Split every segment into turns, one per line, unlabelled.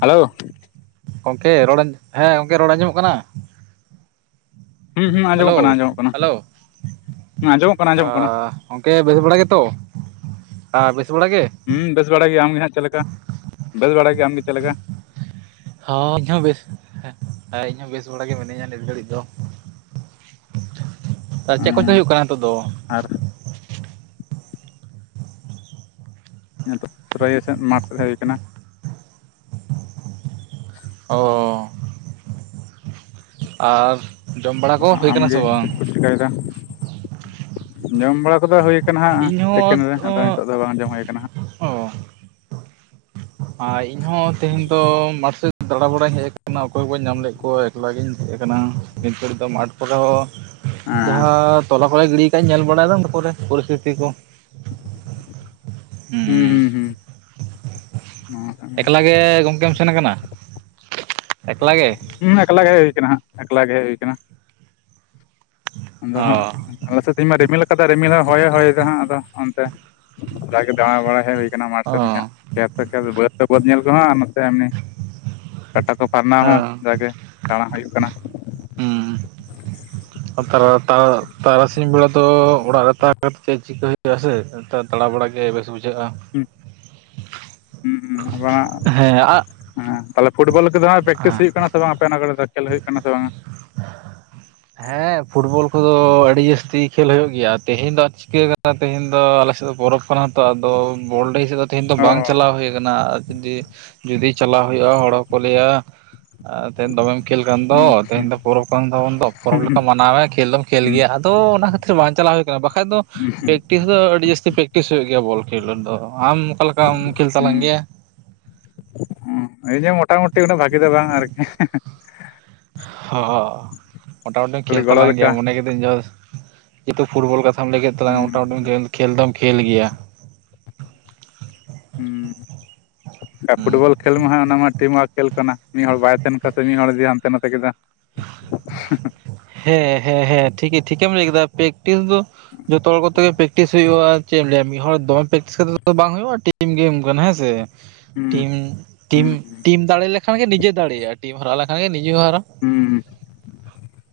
Hello,
ᱜᱚᱢᱠᱮ ᱨᱚᱲ, ᱦᱮᱸ ᱜᱚᱢᱠᱮ ᱨᱚᱲ ᱟᱸᱡᱚᱢᱚᱜ ᱠᱟᱱᱟ?
ᱦᱩᱸ ᱦᱩᱸ ᱟᱸᱡᱚᱢᱚᱜ ᱠᱟᱱᱟ
ᱦᱮᱞᱳ
ᱟᱸᱡᱚᱢᱚᱜ ᱠᱟᱱᱟ
ᱦᱮᱞᱳ,
ᱦᱩᱸ ᱟᱸᱡᱚᱢᱚᱜ ᱠᱟᱱᱟ ᱟᱸᱡᱚᱢᱚᱜ ᱠᱟᱱᱟ
ᱦᱟᱸ, ᱜᱚᱢᱠᱮ ᱵᱮᱥ ᱵᱟᱲᱟ ᱜᱮᱛᱚ, ᱟ ᱵᱮᱥ ᱵᱟᱲᱟ ᱜᱮ?
ᱦᱩᱸ ᱵᱮᱥ ᱵᱟᱲᱟ ᱜᱮ ᱟᱢ ᱜᱮ ᱦᱟᱸᱜ ᱪᱮᱫ ᱞᱮᱠᱟ ᱵᱮᱥ ᱵᱟᱲᱟ ᱜᱮ ᱟᱢ ᱜᱮ ᱪᱮᱫ ᱞᱮᱠᱟ?
ᱦᱚᱸ ᱤᱧ ᱦᱚᱸ ᱵᱮᱥ ᱤᱧ ᱦᱚᱸ ᱵᱮᱥ ᱵᱟᱲᱟ ᱜᱮ ᱢᱤᱱᱟᱹᱧᱟ ᱱᱤᱛ ᱜᱷᱟᱹᱲᱤᱡ ᱫᱚ ᱾ ᱪᱮᱫ ᱠᱚᱪᱚ
ᱩᱸ
ᱦᱳᱭᱳᱜ ᱠᱟᱱᱟ ᱱᱤᱛᱳᱜ ᱫᱚ?
ᱟᱨ ᱹᱹᱹᱹ ᱾ ᱱᱤᱛᱚᱜ ᱨᱚᱭᱮ ᱥᱮᱫ ᱢᱟᱴᱥᱮᱫ ᱦᱮᱡ ᱦᱳᱭ ᱟᱠᱟᱱᱟ ᱾ [unintelligible]
ᱚ ᱹᱹᱹᱹᱹ ᱾ ᱟᱹᱹᱹᱨᱹᱹᱹ
ᱟᱸ -ᱟᱸ-ᱟᱢᱜᱮ ᱪᱮᱫ ᱠᱚ ᱪᱤᱠᱟᱹᱭᱮᱫᱟ? ᱡᱚᱢ ᱵᱟᱲᱟ ᱠᱚᱫᱚ ᱦᱳᱭ ᱠᱟᱱᱟ ᱦᱟᱸᱜ
ᱤᱧᱦᱚᱸ
ᱛᱤᱠᱤᱱ ᱨᱮ,
ᱚ
ᱟᱫᱚ ᱱᱤᱛᱳᱜ ᱫᱚ ᱵᱟᱝ ᱡᱚᱢ ᱦᱳᱭ ᱠᱟᱱᱟ ᱦᱟᱸᱜ ᱾
ᱟᱭ ᱤᱧᱦᱚᱸᱛ ᱛᱮᱦᱮᱸᱧ ᱫᱚ ᱢᱟᱴ ᱥᱮᱫ ᱫ ᱛᱮᱹᱦᱮᱹᱧ ᱫᱚ ᱢᱟᱴ ᱥᱮᱡ ᱫᱟᱬᱟ-ᱵᱟᱲᱟᱧ ᱦᱮᱡ ᱟᱠᱟᱱᱟ ᱚᱠᱚᱭ ᱵᱟᱹᱧ ᱧᱟᱢ ᱞᱮᱫ ᱠᱚᱣᱟ ᱮᱠᱞᱟ ᱜᱮᱧ ᱦᱮᱡ ᱟᱠᱟᱱᱟ, ᱱᱤᱛ ᱫᱷᱟᱹᱵᱤᱡ ᱫᱚ ᱢᱟᱴᱹᱹᱹ ᱾ ᱛᱟᱯᱚᱨᱮ [unintelligible] ᱦᱚᱸ ᱦ ᱦᱮᱞᱳ
ᱦᱮᱸ
ᱡᱟᱦᱟᱸ ᱛᱚᱞᱟ ᱠᱚᱞᱮ ᱜᱤᱲᱤ ᱟᱠᱟᱡ-ᱟ ᱧᱮᱞ ᱵᱟᱲᱟᱭᱮᱫᱟ ᱯᱚᱨᱮ ᱯᱚᱨᱤᱥᱛᱷᱤᱛᱤ ᱠᱚ,
ᱦᱩᱸ- ᱦᱩᱸ- ᱦᱩᱸ ᱱᱚᱣᱟ ᱠᱟᱱ ᱜᱮᱭᱟ᱾
ᱮᱠᱞᱟ ᱜᱮ ᱜᱚᱝᱠᱮᱢ ᱥᱮᱱ ᱟᱠᱟᱱᱟ, ᱮᱠᱞᱟ ᱜᱮ?
ᱦᱩᱸ ᱮᱠᱞᱟᱜᱮ ᱦᱮᱡ ᱦᱳᱭ ᱟᱠᱟᱱᱟ, ᱮᱠᱞᱟ ᱜᱮ ᱦᱮᱡ ᱦᱳᱭ ᱟᱠᱟᱱᱟ ᱾ ᱟᱫᱚ ᱦᱟᱸᱜ
ᱚ
ᱟᱞᱮ ᱥᱮᱫ ᱛᱮᱦᱮᱸᱧ ᱢᱟ ᱨᱤᱢᱤᱞ ᱠᱟᱫᱟ ᱨᱤᱢᱤᱞ ᱦᱚᱸ ᱦᱚᱭ ᱦᱚᱭ ᱫᱟ, ᱟᱫᱚ ᱚᱱᱛᱮ? ᱡᱟᱜᱮ ᱫᱟᱬᱟ ᱵᱟᱲᱟ ᱦᱮᱡ ᱩᱳᱭ ᱟᱠᱟᱱᱟ ᱢᱟᱴ
ᱚ
ᱥᱮᱫ ᱜᱮᱱᱟ ᱠᱷᱮᱛ ᱠᱷᱮᱛ ᱵᱟᱹᱫᱷ ᱨᱮ ᱵᱟᱹᱫᱷ ᱧᱮᱞ ᱠᱚᱦᱚᱸ ᱟᱨ ᱱᱚᱛᱮ ᱮᱢᱱᱤ ᱠᱟᱴᱟ ᱠᱚ ᱯᱷᱟᱨᱱᱟᱣ ᱦᱚᱸ ᱡᱟᱜᱮ ᱫᱟᱸᱬᱟ ᱦᱳᱭᱳᱜ ᱠᱟᱱᱟ᱾ ᱾
ᱟᱨ ᱛᱟᱨᱟ ᱛᱟ ᱛᱟᱨᱟᱥᱤᱧ ᱵᱮᱲᱟ ᱫᱚ ᱚᱲᱟᱜ ᱨᱮ ᱛᱟᱦᱮᱸ ᱠᱟᱛᱮᱫ ᱪᱮᱫ ᱪᱤᱠᱟᱹᱭ ᱦᱳᱭᱳᱜ ᱛᱟᱭᱟ ᱥᱮ? ! ᱱᱮᱛᱟᱨ ᱫᱟᱬᱟ ᱵᱟᱲᱟ ᱜᱮ ᱵᱮᱥ ᱵᱩᱡᱷᱟᱹᱜᱼᱟ ᱾
ᱩᱸ! ᱦᱩᱸ-ᱦᱩᱸ ᱟᱵᱱᱟᱜ,
ᱦᱮᱸ ᱟᱜ
ᱦᱮᱸ ᱛᱟᱦᱚᱞᱮ ᱯᱷᱩᱴᱵᱚᱞ ᱠᱚᱫᱚ ᱦᱟᱸᱜ ᱯᱮᱠᱴᱤᱥ
ᱦᱮᱸ
ᱦᱳᱭᱳᱜ ᱠᱟᱱᱟ? ᱥᱮ ᱵᱟᱝ, ᱟᱯᱮ ᱚᱱᱟ ᱠᱚᱨᱮᱫᱚ ᱠᱷᱮᱞ ᱦᱳᱭᱳᱜ ᱠᱟᱱᱟ ᱥᱮ ᱵᱟᱝ?
ᱦᱮᱸ ᱯᱷᱩᱴᱵᱚᱞ ᱠᱚᱫᱚ ᱟᱹᱰᱤ ᱡᱟᱹᱥᱛᱤ ᱦᱮᱸᱯᱷᱩᱵᱚᱞ ᱠᱚᱫᱚ ᱟᱹᱰᱤ ᱡᱟᱹᱥᱛᱤᱢ ᱠᱷᱮᱞ ᱦᱳᱭᱳᱜ ᱜᱮᱭᱟ ᱛᱮᱦᱮᱸᱧ ᱫᱚ ᱪᱤᱠᱟᱹ ᱟᱠᱟᱱᱟ ᱛᱮᱦᱮᱸᱧ ᱫᱚ ᱟᱞᱮᱥᱮᱫ ᱫᱚ ᱯᱚᱨᱚᱵᱷ ᱾ ᱠᱟᱱᱟᱛᱚ ᱟᱫᱚ ᱵᱚᱞᱰᱟᱹᱦᱤ ᱥᱮᱫ ᱫᱚ ᱛᱮᱦᱮᱸᱧ ᱫᱚ
ᱚ
ᱵᱟᱝ ᱪᱟᱞᱟᱣ ᱦᱳᱭ ᱟᱠᱟᱱᱟ ᱟᱨ ᱡᱩᱫᱤ ᱡᱩᱫᱤ ᱪᱟᱞᱟᱣ ᱦᱳᱭᱳᱜᱼᱟ ᱦᱚᱲ ᱦᱚᱸᱠᱚ ᱞᱟᱹᱭᱟ ᱟᱨ ᱛᱮᱦᱮᱸᱧ ᱫᱚᱢᱮᱢ ᱠᱷᱮᱞ ᱠᱟᱱ ᱫᱚ
ᱦᱩᱸ
ᱛᱮᱦᱮᱸᱧ ᱫᱚ ᱯᱚᱨᱚᱵᱽ ᱠᱟᱱ ᱛᱟᱵᱚᱱ ᱾ ᱯᱚᱨᱚᱵᱽ
ᱦᱩᱸ
ᱞᱮᱠᱟᱢ ᱢᱟᱱᱟᱣᱭᱟ ᱠᱷᱮᱞ ᱯᱚᱨᱚᱵᱽ ᱠᱚ ᱢᱟᱱᱟᱣ ᱫᱚᱢ ᱠᱷᱹᱞ
ᱦᱩᱸ
ᱜᱮᱭᱟ ᱟᱫᱚ ᱚᱱᱟ ᱠᱷᱟᱹᱛᱤᱨ ᱟᱵᱟᱝ ᱪᱟᱞᱟᱣ ᱦᱩᱭ ᱠᱟᱱᱟ ᱵᱟᱠᱷᱟᱡ ᱫᱚ ᱯᱮᱠᱴᱤᱥ ᱫᱚ ᱟᱹᱰᱤ ᱡᱟᱹᱥᱛᱤ ᱯᱮᱠᱴᱤᱥ ᱦᱩᱭᱩᱜ ᱜᱮᱭᱟ ᱵᱚᱞ ᱠᱷᱮᱞ ᱫᱚ, ᱟᱢ ᱚᱠᱟ ᱞᱮᱠᱟᱢ ᱠᱷᱮᱞ
ᱦᱩᱸ
ᱛᱟᱞᱟᱝ ᱜᱮᱭᱟ?
ᱦᱩᱸ ᱤᱧ ᱦᱚᱸ ᱢᱚᱴᱟᱢᱩᱴᱤ ᱩᱱᱟᱹᱜ ᱵᱷᱟᱜᱮᱫᱚ ᱵᱟᱝ ᱟᱨᱠᱤ ᱦᱮᱸ-ᱦᱮᱸ ᱾
ᱦᱟᱻᱦᱟᱸ! ᱢᱚᱴᱟᱢᱩᱴᱤᱢ
ᱠᱷᱟᱹᱞᱤ
ᱠᱷᱮᱞ
ᱜᱚᱲᱚ
ᱛᱟᱞᱟᱝ
ᱞᱮᱠᱟ
ᱜᱮᱭᱟᱢ ᱢᱚᱱᱮ ᱠᱤᱫᱟᱹᱧ ᱡᱚᱥ ᱾ ᱡᱮᱦᱮᱛᱩ, ᱯᱷᱩᱴᱵᱚᱞ ᱠᱟᱛᱷᱟᱢ ᱞᱟᱹᱭ ᱠᱮᱫ ᱛᱟᱞᱟᱝᱟ
ᱦᱩᱸ
ᱢᱚᱴᱟᱢᱩᱴᱤᱢ ᱠᱷᱮᱞ ᱫᱚᱢ ᱠᱷᱮᱞ ᱜᱮᱭᱟ ᱾
ᱩᱸ ᱟᱨ
ᱦᱩᱸ
ᱯᱷᱩᱴᱵᱚᱞ ᱠᱷᱮᱞ ᱢᱟ ᱦᱟᱸᱜ ᱚᱱᱟ ᱢᱟ ᱴᱤᱢ ᱚᱣᱟᱨᱠ. ᱾ ᱠᱷᱮᱞ ᱠᱟᱱᱟ ᱢᱤᱫ ᱦᱚᱲ ᱵᱟᱭ ᱛᱟᱦᱮᱱ ᱠᱟᱱᱛᱮ ᱢᱤᱫ ᱦᱚᱲ ᱜᱮ ᱦᱟᱱᱛᱮ ᱱᱟᱛᱮ ᱠᱮᱫᱟ ᱩᱸᱼᱥ ᱾
ᱦᱮ- ᱦᱮ- ᱦᱮ ᱴᱷᱤᱠ- ᱴᱷᱤᱠ ᱴᱷᱤᱠᱮᱢ ᱞᱟᱹᱭ ᱠᱮᱫᱟ ᱯᱮᱠᱴᱤᱥ ᱫᱚ, ᱹᱹᱹᱹ ᱡᱚᱛᱚ ᱦᱚᱲ ᱠᱚᱛᱮ ᱜᱮ ᱯᱮᱠᱴᱤᱥ ᱠᱚ ᱠᱚ ᱠᱚ ᱦᱚᱲ ᱠᱚᱛᱮ ᱜᱮ ᱯᱮᱠᱴᱤᱥ ᱦᱩᱭᱩᱜᱼᱟ ᱪᱮᱫ ᱮᱢ ᱞᱟᱹᱭᱟ, ᱢᱤᱫ ᱦᱚᱲ ᱫᱚᱢᱮ ᱯᱮᱠᱴᱤᱥ ᱠᱟᱛᱮ ᱫᱚ ᱵᱟᱝ ᱦᱩᱭᱩᱜᱼᱟ ᱴᱤᱪᱤᱝ ᱜᱮ ᱮᱢ ᱜᱟᱱᱚᱜ-ᱟ ᱦᱮᱸ ᱥᱮ ᱾
ᱦᱩᱸ
ᱴᱤᱢ ᱴᱤᱢ
ᱦᱩᱸ
ᱴᱤᱢ ᱫᱟᱲᱮ ᱞᱮᱠᱷᱟᱱ ᱜᱮ ᱱᱤᱡᱮ ᱫᱟᱲᱮ ᱟᱨ ᱴᱤᱢ ᱦᱚᱨᱟᱣ ᱞᱮᱠᱷᱟᱱ ᱜᱮ ᱱᱤᱡᱮ ᱦᱚᱸ ᱦᱟᱨᱟᱣ ᱾ [inaudible]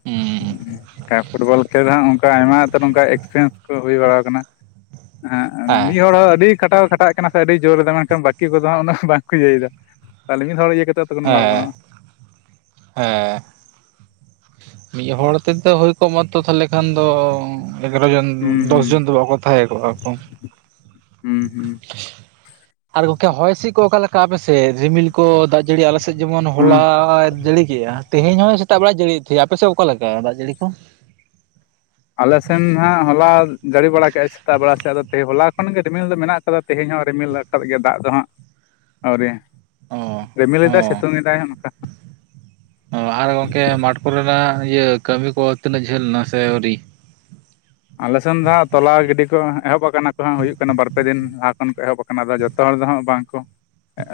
ᱦᱮᱸ ᱯᱷᱩᱴᱵᱚᱞ ᱠᱷᱮᱞ ᱨᱮ ᱦᱚᱸ ᱚᱱᱠᱟ ᱟᱭᱢᱟ ᱟᱛᱳᱨᱮ ᱚᱱᱠᱟ ᱮᱠᱥᱯᱮᱨᱤᱭᱮᱱᱥ ᱠᱚ ᱦᱩᱭ ᱵᱟᱲᱟ ᱠᱟᱱᱟ ᱮᱸᱜ
ᱦᱮᱸ
ᱢᱤᱫ ᱦᱚᱲ ᱦᱚᱸ ᱟᱹᱰᱤ ᱠᱷᱴᱟᱣ ᱠᱷᱟᱴᱟᱜ ᱠᱟᱱᱟ ᱥᱮ ᱟᱹᱰᱤ ᱠᱷᱟᱴᱟᱣ ᱮ ᱠᱷᱟᱴᱟᱣ ᱦᱟᱯᱮ ᱟᱹᱰᱤ ᱡᱳᱨᱮᱫᱟ ᱢᱮᱱᱠᱷᱟᱱ ᱵᱟᱹᱠᱤ ᱠᱚᱫᱚ ᱦᱟᱸᱜ ᱩᱱᱟᱹᱜ ᱵᱟᱝᱠᱚ ᱤᱭᱟᱹᱭ ᱫᱟ ᱛᱟᱦᱚᱞᱮ ᱢᱤᱫ ᱦᱚᱲ ᱤᱭᱟᱹ ᱠᱟᱛᱮ ᱹᱹᱹ
ᱦᱮᱸ, ᱦᱮᱸ ᱹᱹᱹ ᱢᱤᱫ ᱦᱚᱲ ᱛᱮᱛᱚ ᱦᱚᱭᱛ ᱠᱚᱜ ᱢᱟ ᱛᱚ ᱛᱟᱦᱚᱞᱮ ᱠᱷᱟᱱ ᱫᱚ ᱮᱜᱟᱨᱚ ᱡᱚᱱ ᱫᱚᱥ ᱡᱚᱱ ᱫᱚ ᱵᱟᱠᱚ ᱛᱷᱟᱣᱮᱫᱚ ᱟᱠᱚ ᱾
ᱩᱸᱜᱽ ᱦᱩᱸ ᱦᱩᱸ ᱾
ᱟᱫᱚ ᱜᱚᱝᱠᱮ ᱦᱚᱭ ᱦᱤᱥᱤᱫ ᱠᱚ ᱚᱠᱟᱞᱮᱠᱟ ᱟᱯᱮᱥᱮᱫ ᱨᱤᱢᱤᱞ ᱠᱚ ᱫᱟᱜ ᱡᱟᱹᱲᱤ ᱟᱞᱮᱥᱮᱫ ᱡᱮᱢᱚᱱ
ᱦᱮᱸ
ᱦᱚᱞᱟᱭ ᱡᱟᱲᱤ ᱠᱮᱜᱼᱟ ᱛᱮᱦᱮᱧ ᱦᱚᱸᱭᱹᱹᱹ ᱛᱟᱜ ᱵᱮᱲᱟᱭ ᱡᱟᱹᱲᱤᱮᱫ ᱛᱟᱦᱮᱸ ᱟᱯᱮ ᱥᱮᱫ ᱚᱠᱟ ᱞᱮᱠᱟ ᱫᱟᱜ ᱡᱟᱹᱲᱤ ᱠᱚ?
ᱟᱞᱮ ᱥᱮᱱ ᱦᱟᱸᱜ ᱦᱚᱞᱟ ᱡᱟᱹᱲᱤ ᱵᱟᱲᱟ ᱠᱮᱜ-ᱟᱭ ᱥᱮᱛᱟᱜ ᱵᱮᱲᱟ ᱥᱮᱫ ᱟᱫᱚ ᱛᱮᱦᱮ ᱦᱚᱞᱟ ᱠᱷᱚᱱ ᱜᱮ ᱨᱤᱢᱤᱞ ᱫᱚ ᱢᱮᱱᱟᱜ ᱠᱟᱫᱟ ᱛᱮᱦᱮᱧ ᱦᱚᱸ ᱨᱤᱢᱤᱞ ᱟᱠᱟᱫ ᱜᱮᱭᱟ ᱫᱟᱜ ᱫᱚ ᱦᱟᱸᱜ ᱟᱹᱣᱨᱤ
ᱚ ᱚ
ᱨᱤᱢᱤᱞᱮᱫᱟᱭ ᱥᱤᱛᱩᱝ ᱮᱫᱟᱭ ᱚᱱᱠᱟ᱾
ᱟᱨ ᱜᱚᱝᱠᱮ ᱢᱟᱴᱷ ᱠᱚᱨᱮᱱᱟᱜ ᱤᱭᱟᱹ ᱠᱟᱹᱢᱤ ᱠᱚ ᱛᱤᱱᱟᱹᱜ ᱡᱷᱟᱹᱞ ᱱᱟ ᱥᱮ ᱟᱹᱣᱨᱤ?
ᱟᱞᱮᱥᱱ ᱫᱚ ᱦᱟᱸᱜ ᱛᱚᱞᱟ ᱜᱤᱰᱤ ᱠᱚ ᱮᱦᱚᱵ ᱠᱟᱱᱟ ᱠᱚ ᱦᱟᱸᱜ ᱦᱩᱭᱩᱜ ᱠᱟᱱᱟ ᱵᱟᱨ ᱯᱮ ᱫᱤᱱ ᱞᱟᱦᱟ ᱠᱷᱚᱱ ᱠᱚ ᱮᱦᱚᱵ ᱠᱟᱱᱟ, ᱟᱫᱚ ᱡᱚᱛᱚ ᱦᱚᱲ ᱫᱚ ᱦᱟᱸᱜ ᱵᱟᱝ ᱠᱚ